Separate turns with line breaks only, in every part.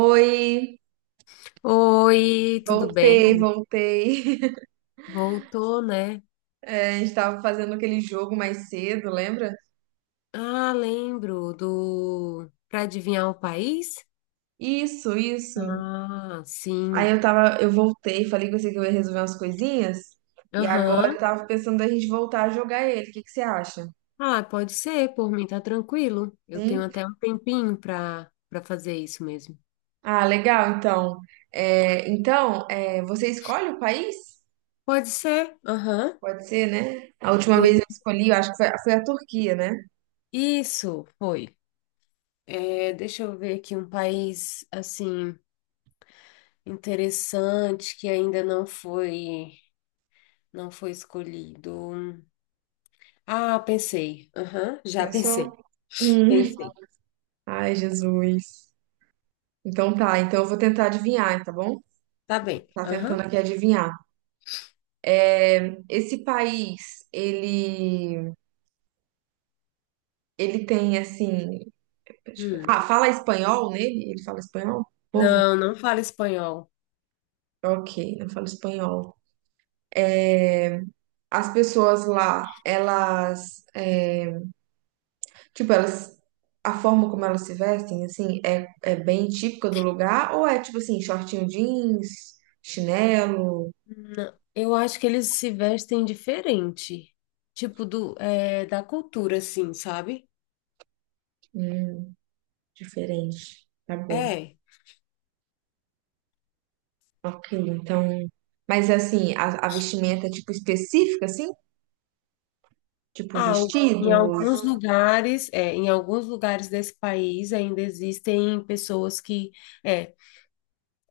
Oi,
Oi, tudo bem?
voltei, voltei.
Voltou, né?
A gente tava fazendo aquele jogo mais cedo, lembra?
Ah, lembro do Para adivinhar o país?
Isso, isso.
Ah, sim.
Eu voltei, falei com você que eu ia resolver umas coisinhas. E agora eu
Aham.
tava pensando da gente voltar a jogar ele. O que que você acha?
Ah, pode ser, por mim tá tranquilo. Eu tenho
Sim?
até um tempinho para fazer isso mesmo.
Ah, legal, então. Então, você escolhe o país?
Pode ser? Aham.
Pode ser, né? A última vez
De-
eu escolhi, eu acho que foi a Turquia, né?
Isso foi. É, deixa eu ver aqui um país assim interessante que ainda não foi não foi escolhido. Ah, pensei. Aham, já pensei.
Pensou? Hum.
Pensei.
Ai, Jesus. Então tá, então eu vou tentar adivinhar, tá bom?
Tá bem.
Tá
Aham.
tentando aqui adivinhar. Esse país, ele tem assim, deixa eu ver.
Hum.
Fala espanhol nele? Ele fala espanhol? O povo?
Não, fala espanhol.
OK, não fala espanhol. As pessoas lá, elas, tipo, elas a forma como elas se vestem assim é bem típica do lugar, ou é tipo assim, shortinho jeans, chinelo,
Não. Eu acho que eles se vestem diferente. Tipo, do, é, da cultura, assim, sabe?
hum, diferente. Tá bom.
É.
Ok, então. Mas assim, a vestimenta tipo específica, assim? Tipo
Ah, o- em
vestidos?
alguns lugares, é, em alguns lugares desse país ainda existem pessoas que, é,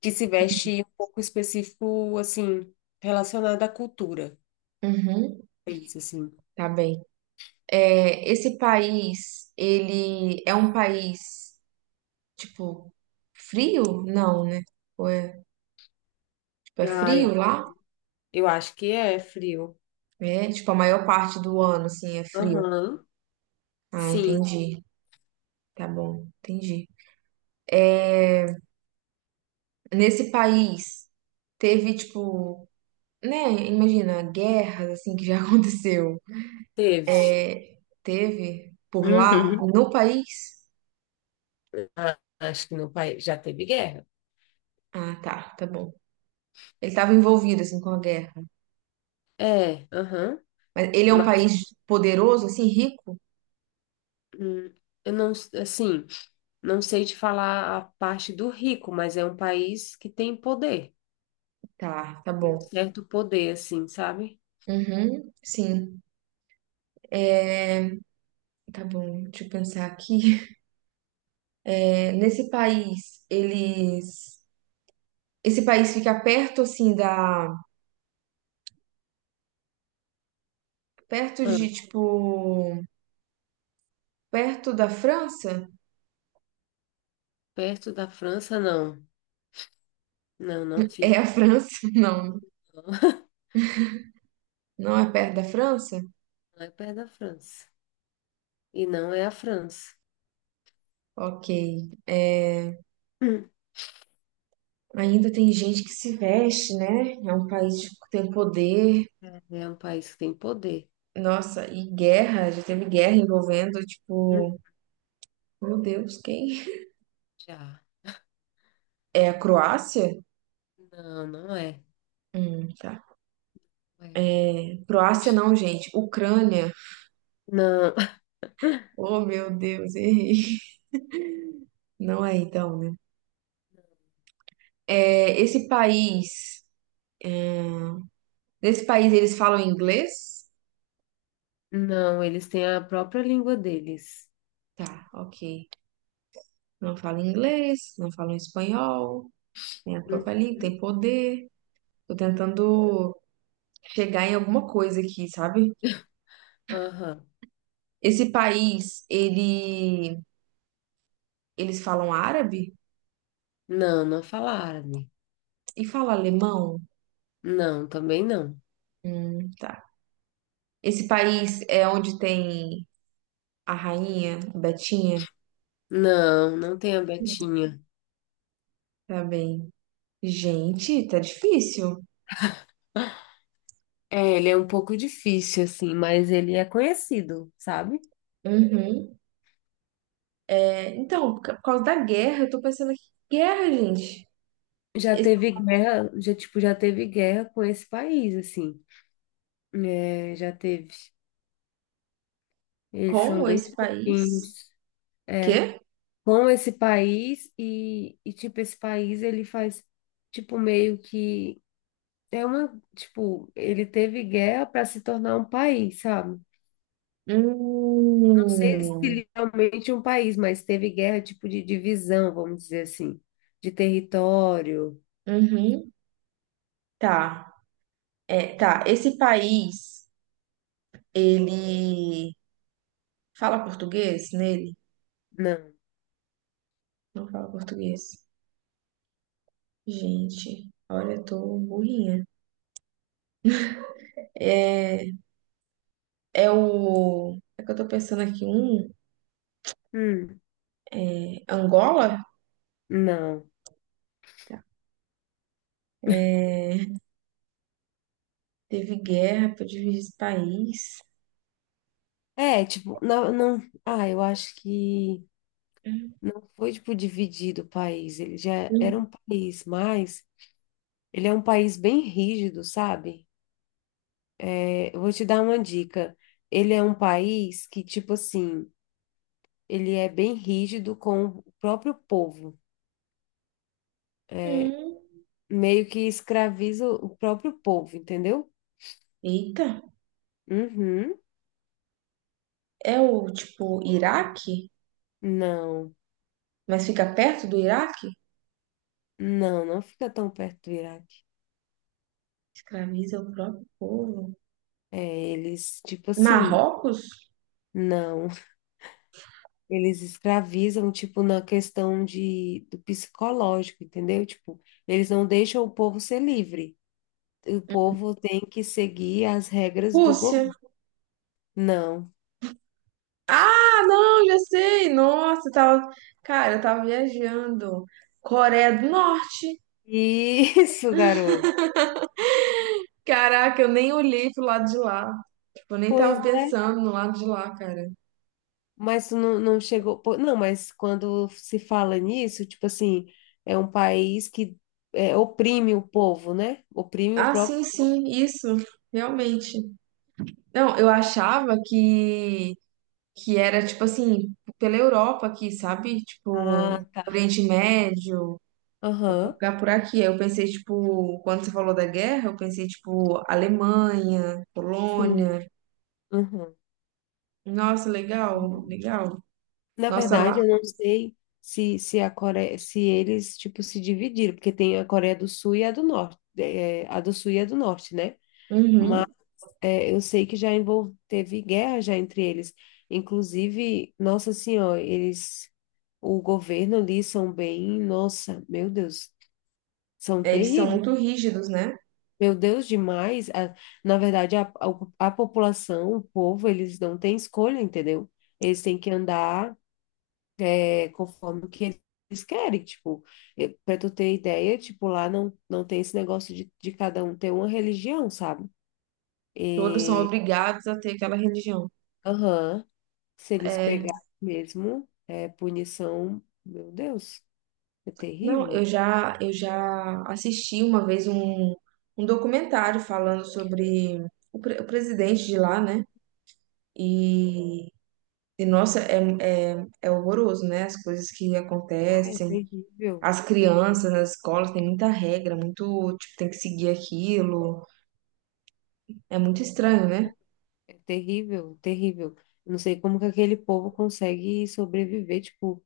que se vestem um pouco específico, assim, relacionado à cultura.
Uhum,
É isso, assim.
tá bem. É, esse país, ele é um país, tipo, frio? Não, né? Ou é, tipo, é
Ah, eu,
frio lá?
eu acho que é frio.
É, tipo, a maior parte do ano, assim, é frio.
Aham.
Ah,
Sim,
entendi. Tá bom, entendi. Nesse país, teve, tipo, né? Imagina, guerras, assim, que já aconteceu.
teve.
Teve por lá,
Uhum.
no país?
Ah, acho que no país já teve guerra.
Ah, tá, tá bom. Ele estava envolvido, assim, com a guerra.
É, aham.
Mas ele é um
Mas
país poderoso, assim, rico?
hum, eu não, assim, não sei te falar a parte do rico, mas é um país que tem poder,
Tá, tá
tem um
bom.
certo poder, assim, sabe?
Uhum, sim. É, tá bom, deixa eu pensar aqui. É, nesse país, eles... Esse país fica perto, assim, da... Perto
Ah,
de, tipo... Perto da França?
perto da França, não. Não,
É a
fica.
França? Não,
Não,
não é perto da França?
Não é perto da França. E não é a França.
Ok. É,
Hum.
ainda tem gente que se veste, né? É um país tipo, que tem poder.
É um país que tem poder.
Nossa, e guerra, já teve guerra envolvendo,
Hum,
tipo, meu Deus, quem?
Já.
É a Croácia?
Não, é.
Tá.
Não, é.
Croácia não, gente, Ucrânia.
Não,
Oh, meu Deus, errei. Não é então, né? É, esse país, Nesse país eles falam inglês?
não, eles têm a própria língua deles.
Tá, ok. Não falam inglês, não falam espanhol, tem a própria
Uhum.
língua, tem poder. Tô tentando chegar em alguma coisa aqui, sabe?
Aham.
Esse país, ele, Eles falam árabe?
Não, fala árabe.
E fala alemão?
Não, também não.
Tá. Esse país é onde tem a rainha, a Betinha?
Não, tem a Betinha.
Tá bem. Gente, tá difícil.
É, ele é um pouco difícil, assim, mas ele é conhecido, sabe?
Uhum. É, então, por causa da guerra, eu tô pensando aqui, guerra, gente.
Já
Esse,
teve guerra, já, tipo, já teve guerra com esse país, assim. É, já teve. Eles são
como
bem
esse país?
chatinhos
Quê?
com esse país e, tipo, esse país, ele faz, tipo, meio que... É uma, tipo, ele teve guerra para se tornar um país, sabe? Não sei se
Hum,
literalmente um país, mas teve guerra tipo de divisão, vamos dizer assim, de território.
uhum. Tá. É, tá. Esse país, ele fala português nele?
Não.
Não fala português. Gente, olha, eu tô burrinha. É, É o. É que eu tô pensando aqui, um.
Hum,
É Angola?
não.
Tá. É, teve guerra pra dividir esse país.
É, tipo, não, não. Ah, eu acho que não foi tipo dividido o país. Ele já era um
Hum.
país, mas ele é um país bem rígido, sabe? É, eu vou te dar uma dica. Ele é um país que, tipo assim, ele é bem rígido com o próprio povo.
Hum.
Meio que escraviza o próprio povo, entendeu?
Eita.
Uhum.
É o, tipo, Iraque?
Não,
Mas fica perto do Iraque?
não, não fica tão perto do Iraque.
Escraviza o próprio povo.
É, eles, tipo assim,
Marrocos?
não, eles escravizam, tipo, na questão de, do psicológico, entendeu? Tipo, eles não deixam o povo ser livre. O povo tem que seguir as regras do
Rússia?
governo. Não.
Ah, não, já sei. Nossa, eu tava. Cara, eu tava viajando. Coreia do Norte.
Isso, garoto.
Caraca, eu nem olhei pro lado de lá. Tipo, eu nem
Pois
tava
é,
pensando no lado de lá, cara.
mas tu não chegou. Pô, não, mas quando se fala nisso, tipo assim, é um país que é, oprime o povo, né? Oprime o
Ah,
próprio.
sim, sim, isso, realmente. Não, eu achava que era, tipo assim, pela Europa aqui, sabe?
Ah,
Tipo, Oriente Médio, algum
aham,
lugar por aqui. Aí eu pensei, tipo, quando você falou da guerra, eu pensei, tipo, Alemanha,
sim.
Polônia.
Aham.
Nossa, legal,
Uhum.
legal.
Na
Nossa, lá.
verdade, eu não sei se a Coreia, se eles, tipo, se dividiram, porque tem a Coreia do Sul e a do Norte, é, a do Sul e a do Norte, né? Mas
Uhum.
é, eu sei que já envol- teve guerra já entre eles. Inclusive, nossa senhora, eles, o governo ali são bem, nossa, meu Deus, são
Eles são
terríveis.
muito rígidos, né?
Meu Deus, demais. A- na verdade, a população, o povo, eles não têm escolha, entendeu? Eles têm que andar é, conforme o que eles querem. Tipo, para tu ter ideia, tipo, lá não, não tem esse negócio de cada um ter uma religião, sabe?
Todos são obrigados a ter aquela religião.
Aham. Se eles
É,
pegarem mesmo, é punição, meu Deus, é
Não,
terrível.
eu já assisti uma vez um documentário falando sobre o, o presidente de lá, né? E, e nossa, é horroroso, né? As coisas que
Ah, é
acontecem,
terrível.
as
Meu
crianças
Deus,
nas escolas tem muita regra, muito, tipo, tem que seguir aquilo. É muito estranho, né?
não, é terrível, terrível. Eu não sei como que aquele povo consegue sobreviver, tipo,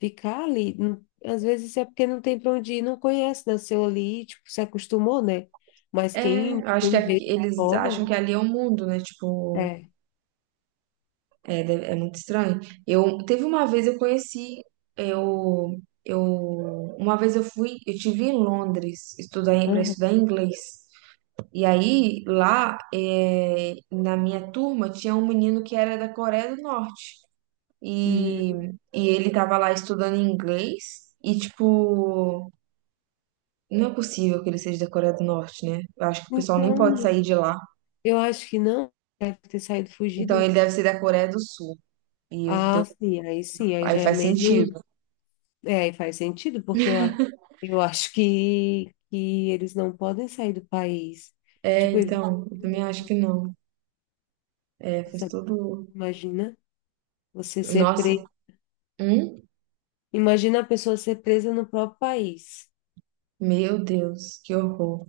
ficar ali, não- às vezes é porque não tem para onde ir, não conhece, nasceu ali, tipo, se acostumou, né? Mas
É,
quem,
eu acho que
quem vê de
eles acham
fora,
que ali é o mundo, né? Tipo,
é.
É, é muito estranho. Eu teve uma vez eu conheci, eu Uma vez eu fui, eu tive em Londres estudar para
Aham.
estudar inglês. E aí lá na minha turma tinha um menino que era da Coreia do Norte e,
Hum.
e ele tava lá estudando inglês e tipo não é possível que ele seja da Coreia do Norte, né? Eu acho que o pessoal nem
Então,
pode
né?
sair de lá.
Eu acho que não deve ter saído
Então ele
fugido.
deve ser da Coreia do Sul. E eu tô,
Ah, sim, aí
Aí
já é
faz
menos.
sentido.
É, aí faz sentido, porque eu, a- eu acho que eles não podem sair do país.
É,
Tipo, eles,
então, eu também acho que não. É, fez
nossa,
tudo.
imagina você ser
Nossa,
preso.
hum?
Imagina a pessoa ser presa no próprio país.
Meu Deus, que horror.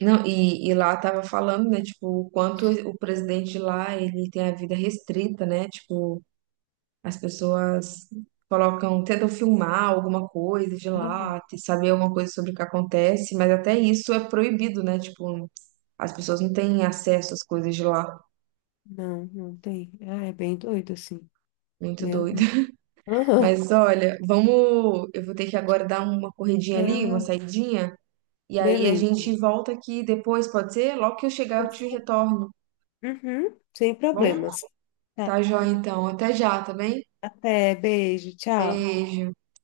Não, e lá tava falando, né, tipo, o quanto o presidente de lá, ele tem a vida restrita, né? Tipo, as pessoas colocam, tentam filmar alguma coisa de lá, saber alguma coisa sobre o que acontece, mas até isso é proibido, né? Tipo, as pessoas não têm acesso às coisas de lá.
Não, tem. Ah, é bem doido, assim.
Muito
Meu.
doido.
Aham.
Mas olha, vamos, eu vou ter que agora dar uma corridinha ali, uma
Ah,
saidinha. E aí a
beleza.
gente volta aqui depois, pode ser? Logo que eu chegar, eu
Pode
te
ser?
retorno,
Uhum, sem
tá bom?
problemas. Tá.
Tá joia, então. Até já, tá bem?
Até, beijo, tchau.
Beijo.